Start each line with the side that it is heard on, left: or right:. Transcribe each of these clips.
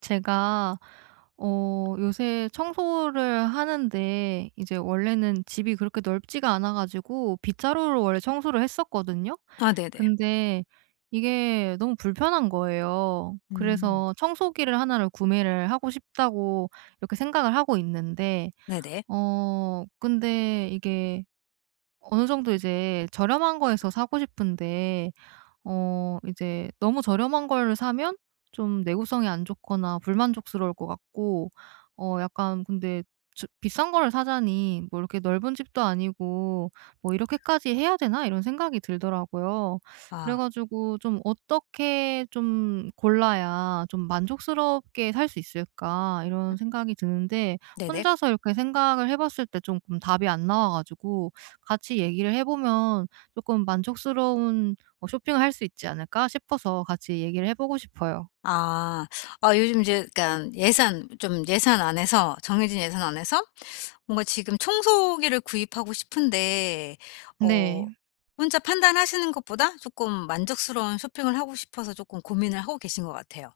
right: 제가 요새 청소를 하는데 이제 원래는 집이 그렇게 넓지가 않아 가지고 빗자루로 원래 청소를 했었거든요.
left: 아 네네.
right: 근데 이게 너무 불편한 거예요.
left: 음.
right: 그래서 '청소기를 하나를 구매를 하고 싶다.'고 이렇게 생각을 하고 있는데
left: 네네.
right: 근데 이게 어느 정도 이제 저렴한 거에서 사고 싶은데 이제 너무 저렴한 걸 사면 좀 내구성이 안 좋거나 불만족스러울 것 같고 약간 근데 저 비싼 거를 사자니 뭐 이렇게 넓은 집도 아니고 '뭐 이렇게까지 해야 되나?' 이런 생각이 들더라고요. 그래
left: 아
right: 가지고 좀 '어떻게 좀 골라야 좀 만족스럽게 살 수 있을까?' 이런 생각이 드는데
left: 네네.
right: 혼자서 이렇게 생각을 해 봤을 때 조금 답이 안 나와 가지고 같이 얘기를 해 보면 조금 만족스러운 쇼핑을 할 수 있지 않을까 싶어서 같이 얘기를 해 보고 싶어요.
left: 아. 아 요즘 이제 그니 예산 좀 예산 안에서 정해진 예산 안에서 뭔가 지금 청소기를 구입하고 싶은데 어
right: 네.
left: 혼자 판단하시는 것보다 조금 만족스러운 쇼핑을 하고 싶어서 조금 고민을 하고 계신 것 같아요.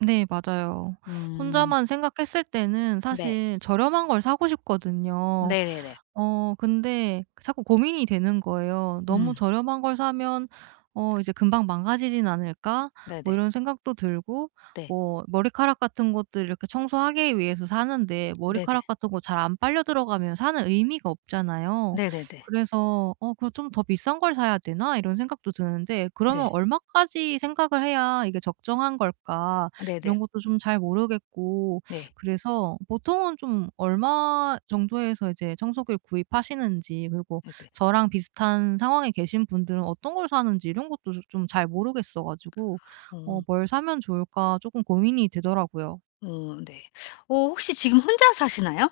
right: 네, 맞아요.
left: 음.
right: 혼자만 생각했을 때는
left: 네.
right: 사실 저렴한 걸 사고 싶거든요.
left: 네네네.
right: 근데 자꾸 고민이 되는 거예요. '너무
left: 음.
right: 저렴한 걸 사면 이제 금방 망가지진 않을까?' 뭐
left: 네네.
right: 이런 생각도 들고
left: 네.
right: 뭐 머리카락 같은 것들 이렇게 청소하기 위해서 사는데
left: 네네.
right: 머리카락 같은 거 잘 안 빨려 들어가면 사는 의미가 없잖아요.
left: 네네네.
right: 그래서 '어 그럼 좀 더 비싼 걸 사야 되나?' 이런 생각도 드는데 그러면
left: 네.
right: 얼마까지 생각을 해야 이게 적정한 걸까
left: 네네.
right: 이런 것도 좀 잘 모르겠고
left: 네.
right: 그래서 보통은 좀 얼마 정도에서 이제 청소기를 구입하시는지, 그리고
left: 네네.
right: 저랑 비슷한 상황에 계신 분들은 어떤 걸 사는지 이런 것도 좀 잘 모르겠어 가지고
left: 어.
right: 뭘 사면 좋을까 조금 고민이 되더라고요.
left: 어 네. 어 혹시 지금 혼자 사시나요?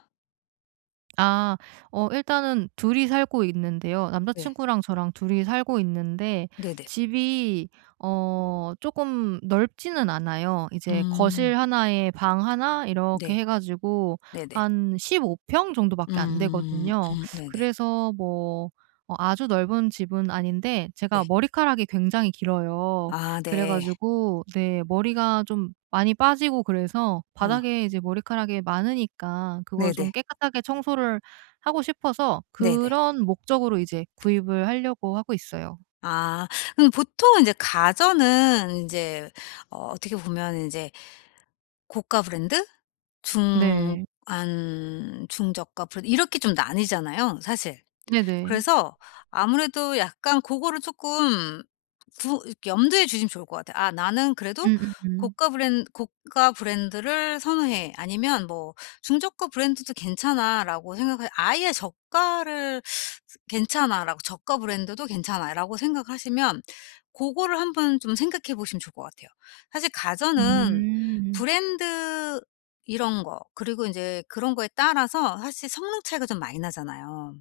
right: 아. 일단은 둘이 살고 있는데요.
left: 네.
right: 남자친구랑 저랑 둘이 살고 있는데
left: 네네.
right: 집이 조금 넓지는 않아요. 이제
left: 음.
right: 거실 하나에 방 하나 이렇게
left: 네.
right: 해 가지고
left: 네네.
right: 한 15평 정도밖에 안
left: 음.
right: 되거든요.
left: 네네.
right: 그래서 뭐 아주 넓은 집은 아닌데
left: 네.
right: 제가 머리카락이 굉장히 길어요.
left: 아
right: 그래
left: 네.
right: 가지고 네, 머리가 좀 많이 빠지고, 그래서
left: 어
right: 바닥에 이제 머리카락이 많으니까 그걸
left: 네네.
right: 좀 깨끗하게 청소를 하고 싶어서
left: 네네.
right: 그런 목적으로 이제 구입을 하려고 하고 있어요.
left: 아 그럼 보통 인제 가전은 인제 어떻게 보면 인제 고가 브랜드, 중안,
right: 네.
left: 중저가 브랜드 이렇게 좀 나뉘잖아요 사실.
right: 네네.
left: 그래서 아무래도 약간 그거를 조금 구 이렇게 염두에 주시면 좋을 것 같아요. '아 나는 그래도
right: 음음음.
left: 고가 브랜드를 선호해.' 아니면 뭐 '중저가 브랜드도 괜찮아.'라고 생각하 아예 '저가를 괜찮아.'라고 '저가 브랜드도 괜찮아.'라고 생각하시면 그거를 한번 좀 생각해 보시면 좋을 것 같아요. 사실 가전은
right: 음.
left: 브랜드 이런 거 그리고 이제 그런 거에 따라서 사실 성능 차이가 좀 많이 나잖아요.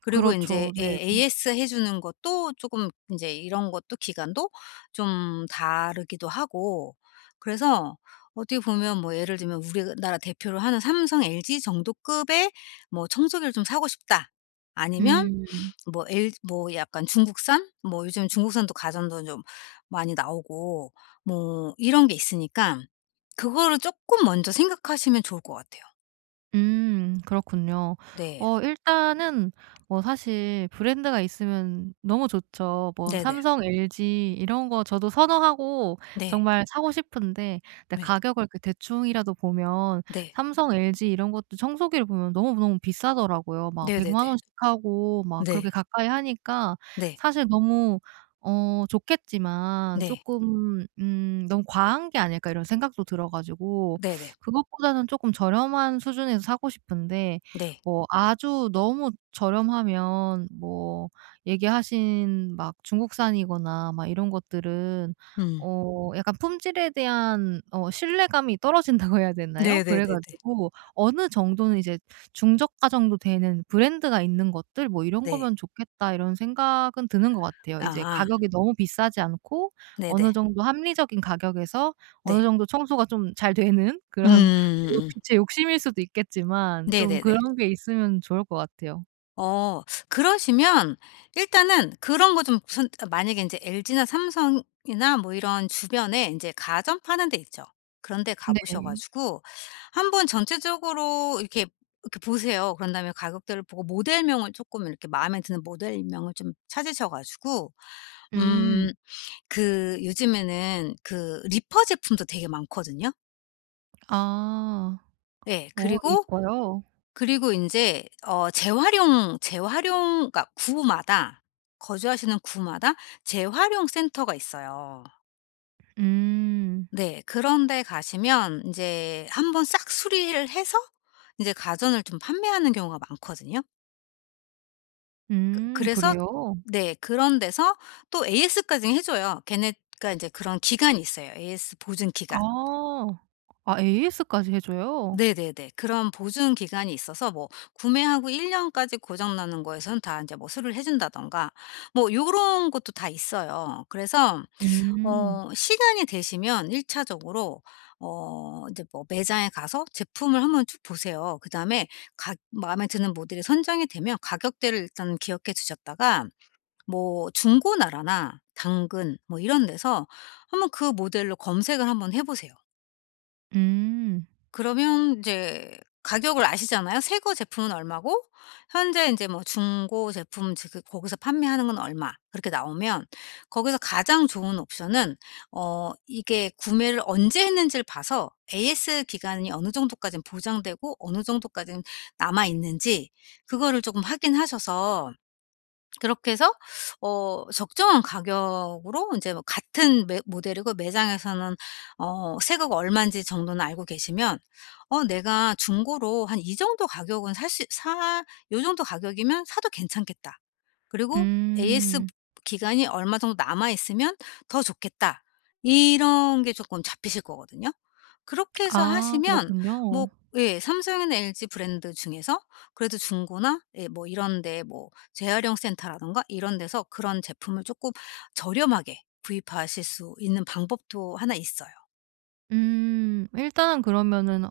left: 그리고
right: 그렇죠.
left: 인제 예
right: 네.
left: AS 해 주는 것도 쪼금 인제 이런 것도 기간도 좀 다르기도 하고. 그래서 어떻게 보면 뭐 예를 들면 우리나라 대표를 하는 삼성, LG 정도급의 뭐 청소기를 좀 사고 싶다. 아니면
right: 음.
left: 뭐 엘 뭐 약간 중국산 뭐 요즘 중국산도 가전도 좀 많이 나오고 뭐 이런 게 있으니까 그거를 쪼끔 먼저 생각하시면 좋을 것 같아요.
right: 음, 그렇군요.
left: 네.
right: 일단은 뭐 사실 브랜드가 있으면 너무 좋죠. 뭐
left: 네네.
right: 삼성, LG 이런 거 저도 선호하고
left: 네.
right: 정말 사고 싶은데, 근데
left: 네.
right: 가격을 이렇게 대충이라도 보면
left: 네.
right: 삼성, LG 이런 것도 청소기를 보면 너무너무 비싸더라고요. 막 1 0
left: 네네네. 네. 네.
right: 0 원씩 하고 막 그렇게
left: 네.
right: 가까이 하니까
left: 네.
right: 사실 너무 좋겠지만
left: 네.
right: 조금 '너무 과한 게 아닐까.' 이런 생각도 들어 가지고
left: 네네.
right: 그것보다는 쪼끔 저렴한 수준에서 사고 싶은데
left: 네.
right: 뭐 아주 너무 저렴하면 뭐 얘기하신 막 중국산이거나 막 이런 것들은
left: 음.
right: 약간 품질에 대한 신뢰감이 떨어진다고 해야 되나요? 그래
left: 네네네네.
right: 가지고 어느 정도는 이제 '중저가 정도 되는 브랜드가 있는 것들 뭐 이런
left: 네.
right: 거면 좋겠다.' 이런 생각은 드는 것 같아요. 이제
left: 아.
right: 가격이 너무 비싸지 않고
left: 네네.
right: 어느 정도 합리적인 가격에서 어느
left: 네.
right: 정도 청소가 좀 잘 되는 그런
left: 음음음.
right: 제 욕심일 수도 있겠지만 좀
left: 네네네.
right: 그런 게 있으면 좋을 것 같아요.
left: 어 그러시면 일단은 그런 거 좀 선 만약에 인제 LG나 삼성이나 뭐 이런 주변에 인제 가전 파는 데 있죠. 그런 데 가 보셔
right: 네.
left: 가지고 한번 전체적으로 이렇게 보세요. 그런 다음에 가격대를 보고 모델명을 쪼끔 이렇게 마음에 드는 모델명을 좀 찾으셔 가지고
right: 음.
left: 음 그 요즘에는 그 리퍼 제품도 되게 많거든요.
right: 아.
left: 예.
right: 어
left: 그리고,
right: 리퍼요?
left: 그리고 인제 재활용 그러니까 구마다 거주하시는 구마다 재활용 센터가 있어요.
right: 음.
left: 네. 그런 데 가시면 인제 한번 싹 수리를 해서 인제 가전을 좀 판매하는 경우가 많거든요.
right: 음,
left: 그래서
right: 그래요?
left: 네. 그런 데서 또 AS까지 해 줘요. 걔네가 인제 그런 기간이 있어요. AS 보증 기간.
right: 아. 아, AS까지 해 줘요?
left: 네네네. 그런 보증 기간이 있어서 뭐 구매하고 1 년까지 고장 나는 거에선 다 인제 뭐 수리를 해 준다든가 뭐 요런 것도 다 있어요. 그래서
right: 음.
left: 시간이 되시면 1 차적으로 인제 뭐 매장에 가서 제품을 한번 쭉 보세요. 그다음에 가 마음에 드는 모델이 선정이 되면 가격대를 일단 기억해 두셨다가 뭐 중고나라나 당근 뭐 이런 데서 한번 그 모델로 검색을 한번 해 보세요.
right: 음.
left: 그러면 이제 가격을 아시잖아요. 새거 제품은 얼마고 현재 인제 뭐 중고 제품 지 그 거기서 판매하는 건 얼마 그렇게 나오면 거기서 가장 좋은 옵션은 이게 구매를 언제 했는지를 봐서 AS 기간이 어느 정도까지는 보장되고 어느 정도까지는 남아 있는지 그거를 쪼금 확인하셔서 그렇게 해서 적정한 가격으로 인제 뭐 같은 매 모델이고 매장에서는 새거가 얼만지 정도는 알고 계시면 어 '내가 중고로 한 이 정도 가격은 살 수 사 요 정도 가격이면 사도 괜찮겠다.' 그리고 AS
right: 음.
left: 기간이 얼마 정도 남아 있으면 '더 좋겠다.' 이런 게 조금 잡히실 거거든요. 그렇게 해서
right: 아,
left: 하시면 뭐
right: 그렇군요.
left: 예 삼성이나 LG 브랜드 중에서 그래도 중고나 예 뭐 이런 데 뭐 재활용 센터라든가 이런 데서 그런 제품을 조금 저렴하게 구입하실 수 있는 방법도 하나 있어요.
right: 음. 일단은 그러면은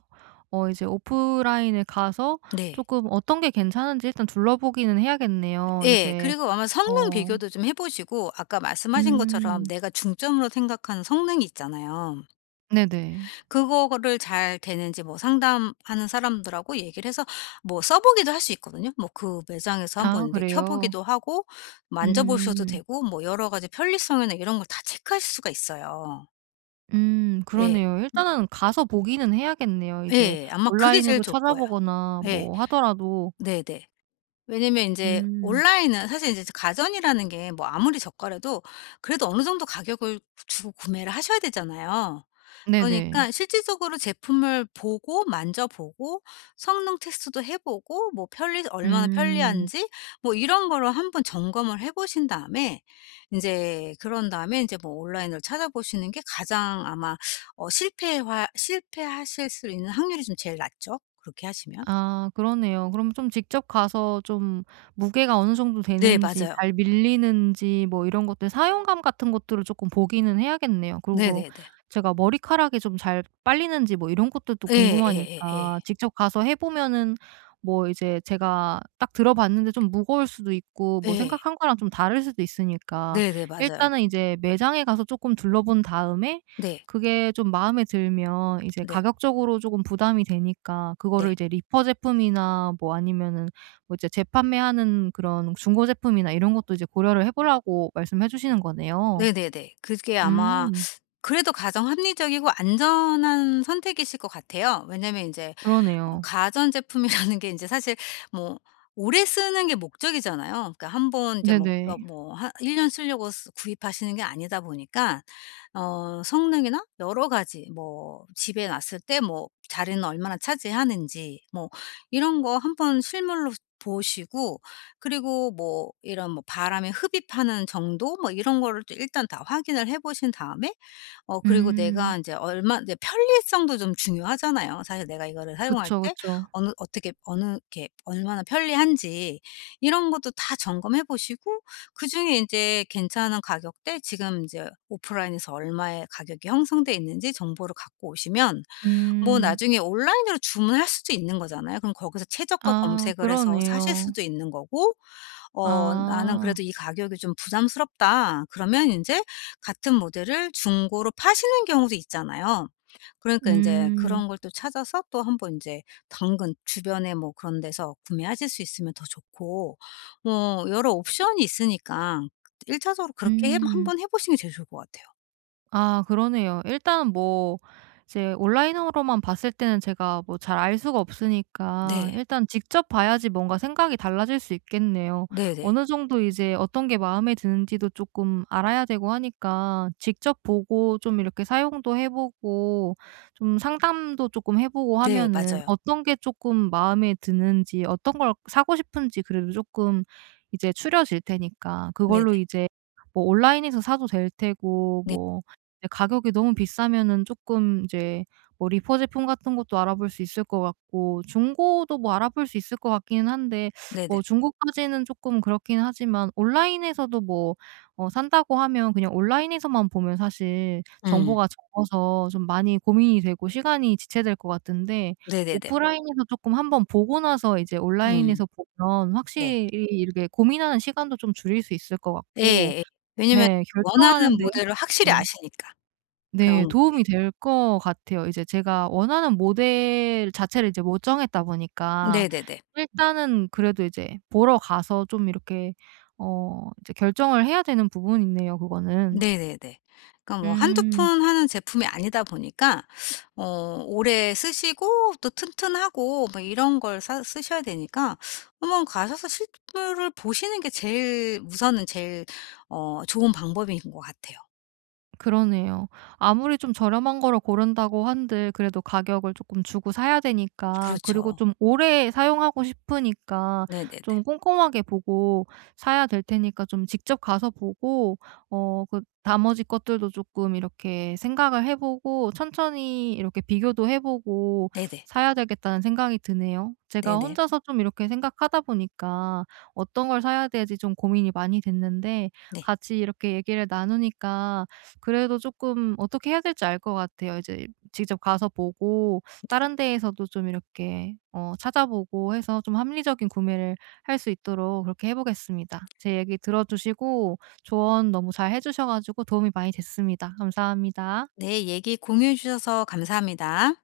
right: 이제 오프라인에 가서
left: 네.
right: 조금 어떤 게 괜찮은지 일단 둘러보기는 해야겠네요,
left: 예.
right: 이제.
left: 그리고 아마 성능
right: 어
left: 비교도 좀 해 보시고 아까 말씀하신 것처럼
right: 음.
left: 내가 중점으로 생각하는 성능이 있잖아요.
right: 네네.
left: 그거를 잘 되는지 뭐 상담하는 사람들하고 얘기를 해서 뭐 써 보기도 할 수 있거든요. 뭐 그 매장에서 한번
right: 아
left: 이제 켜
right: 그래요?
left: 보기도 하고 만져 보셔도
right: 음.
left: 되고 뭐 여러 가지 편리성이나 이런 걸 다 체크하실 수가 있어요. 예.
right: 그러네요.
left: 음
right: 일단은 가서 보기는 해야겠네요, 이제,
left: 예. 아마 그게 제일
right: 온라인으로
left: 좋을 거예요.
right: 찾아보거나
left: 예.
right: 뭐 하더라도.
left: 네네. 왜냐면 이제
right: 음.
left: 온라인은 사실 이제 가전이라는 게 뭐 아무리 저가라도 그래도 어느 정도 가격을 주고 구매를 하셔야 되잖아요.
right: 네네.
left: 그러니까 실질적으로 제품을 보고 만져보고 성능 테스트도 해 보고 뭐 편리 얼마나
right: 음.
left: 편리한지 뭐 이런 거로 한번 점검을 해 보신 다음에 이제 그런 다음에 이제 뭐 온라인으로 찾아보시는 게 가장 아마 어 실패화 실패하실 수 있는 확률이 좀 제일 낮죠, 그렇게 하시면.
right: 아 그러네요. 그럼 좀 직접 가서 좀 무게가 어느 정도
left: 네
right: 되는지,
left: 맞아요.
right: 잘 밀리는지 뭐 이런 것들 사용감 같은 것들을 조금 보기는 해야겠네요. 그리고
left: 네네네.
right: 제가 머리카락이 좀 잘 빨리는지 뭐 이런 것들도
left: 예. 예예예. 예.
right: 궁금하니까
left: 예.
right: 직접 가서 해 보면은 뭐 이제 제가 딱 들어 봤는데 좀 무거울 수도 있고 뭐
left: 예.
right: 생각한 거랑 좀 다를 수도 있으니까
left: 네네. 맞아요.
right: 일단은 이제 매장에 가서 조금 둘러본 다음에
left: 네.
right: 그게 좀 마음에 들면 이제
left: 네.
right: 가격적으로 조금 부담이 되니까
left: 네.
right: 그거를 이제 리퍼 제품이나 뭐 아니면은 뭐 이제 재판매하는 그런 중고 제품이나 이런 것도 이제 고려를 해 보라고 말씀해 주시는 거네요.
left: 네네네. 그게 아마
right: 음
left: 그래도 가장 합리적이고 안전한 선택이실 것 같아요. 왜냐면 인제
right: 그러네요.
left: 가전제품이라는 게 인제 사실 뭐 오래 쓰는 게 목적이잖아요. 그러니까 한번 이제 뭐 몇
right: 네네.
left: 뭐 한 1 년 쓰려고 쓰 구입하시는 게 아니다 보니까 성능이나 여러 가지 뭐 집에 놨을 때 뭐 자리는 얼마나 차지하는지 뭐 이런 거 한번 실물로 보시고 그리고 뭐 이런 뭐 바람에 흡입하는 정도 뭐 이런 거를 또 일단 다 확인을 해 보신 다음에 그리고 내가
right: 음.
left: 인제 얼마 이제 편리성도 좀 중요하잖아요. 사실 내가 이거를 사용할
right: 그쵸,
left: 때
right: 그쵸.
left: 어느 어떻게 어느 이렇게 얼마나 편리한지 이런 것도 다 점검해 보시고 그중에 인제 괜찮은 가격대 지금 인제 오프라인에서 얼마의 가격이 형성돼 있는지 정보를 갖고 오시면 뭐
right: 음.
left: 나중에 온라인으로 주문할 수도 있는 거잖아요. 그럼 거기서 최저가
right: 아
left: 검색을 해서 사실
right: 그러네요.
left: 수도 있는 거고 어 '나는
right: 아.
left: 그래도 이 가격이 좀 부담스럽다.' 그러면 이제 같은 모델을 중고로 파시는 경우도 있잖아요. 그러니까 이제
right: 음.
left: 그런 걸 또 찾아서 또 한번 이제 당근 주변에 뭐 그런 데서 구매하실 수 있으면 더 좋고 뭐 여러 옵션이 있으니까 일차적으로 그렇게 해
right: 음.
left: 한번 해 보시는 게 제일 좋을 것 같아요.
right: 아 그러네요. 일단 뭐 이제 온라인으로만 봤을 때는 제가 뭐 잘 알 수가 없으니까
left: 네.
right: 일단 직접 봐야지 뭔가 생각이 달라질 수 있겠네요.
left: 네네.
right: 어느 정도 이제 어떤 게 마음에 드는지도 조금 알아야 되고 하니까 직접 보고 좀 이렇게 사용도 해 보고 좀 상담도 조금 해 보고
left: 네
right: 하면은
left: 맞아요.
right: 어떤 게 조금 마음에 드는지, 어떤 걸 사고 싶은지 그래도 조금 이제 추려질 테니까 그걸로
left: 네네.
right: 이제 뭐 온라인에서 사도 될 테고,
left: 네.
right: 뭐 이제 가격이 너무 비싸면은 조금 이제 뭐 리퍼 제품 같은 것도 알아볼 수 있을 것 같고 중고도 뭐 알아볼 수 있을 것 같기는 한데
left: 네네.
right: 뭐 중고까지는 조금 그렇긴 하지만 온라인에서도 뭐 산다고 하면 그냥 온라인에서만 보면 사실
left: 음.
right: 정보가 적어서 좀 많이 고민이 되고 시간이 지체될 것 같은데
left: 네네네.
right: 오프라인에서 조금 한번 보고 나서 이제
left: 음.
right: 온라인에서 보면
left: 네.
right: 확실히 이렇게 고민하는 시간도 좀 줄일 수 있을 것 같고,
left: 예예. 왜냐면
right: 네, 결정하는
left: 원하는
right: 데
left: 모델을 확실히
right: 네.
left: 아시니까.
right: 네,
left: 그런
right: 도움이 될 것 같아요. 이제 제가 원하는 모델 자체를 이제 못 정했다 보니까
left: 네네네.
right: 일단은 그래도 이제 보러 가서 좀 이렇게 이제 결정을 해야 되는 부분이네요, 그거는.
left: 네네네. 그러니까 뭐 한두
right: 음.
left: 푼 하는 제품이 아니다 보니까 어 오래 쓰시고 또 튼튼하고 뭐 이런 걸 사 쓰셔야 되니까 한번 가셔서 실물을 보시는 게 제일 어 좋은 방법인 것 같아요.
right: 그러네요. 아무리 좀 저렴한 거를 고른다고 한들 그래도 가격을 조금 주고 사야 되니까, 그리고
left: 그렇죠.
right: 좀 오래 사용하고 싶으니까
left: 네네네.
right: 좀 꼼꼼하게 보고 사야 될 테니까 좀 직접 가서 보고 그 나머지 것들도 조금 이렇게 생각을 해 보고 천천히 이렇게 비교도 해 보고
left: 네네.
right: 사야 되겠다는 생각이 드네요. 제가
left: 네네.
right: 혼자서 좀 이렇게 생각하다 보니까 어떤 걸 사야 될지 좀 고민이 많이 됐는데
left: 네.
right: 같이 이렇게 얘기를 나누니까 그래도 조금 어떻게 해야 될지 알 것 같아요. 이제 직접 가서 보고 다른 데에서도 좀 이렇게 찾아보고 해서 좀 합리적인 구매를 할 수 있도록 그렇게 해 보겠습니다. 제 얘기 들어 주시고 조언 너무 잘 해 주셔 가지고 도움이 많이 됐습니다. 감사합니다.
left: 네. 얘기 공유해 주셔서 감사합니다.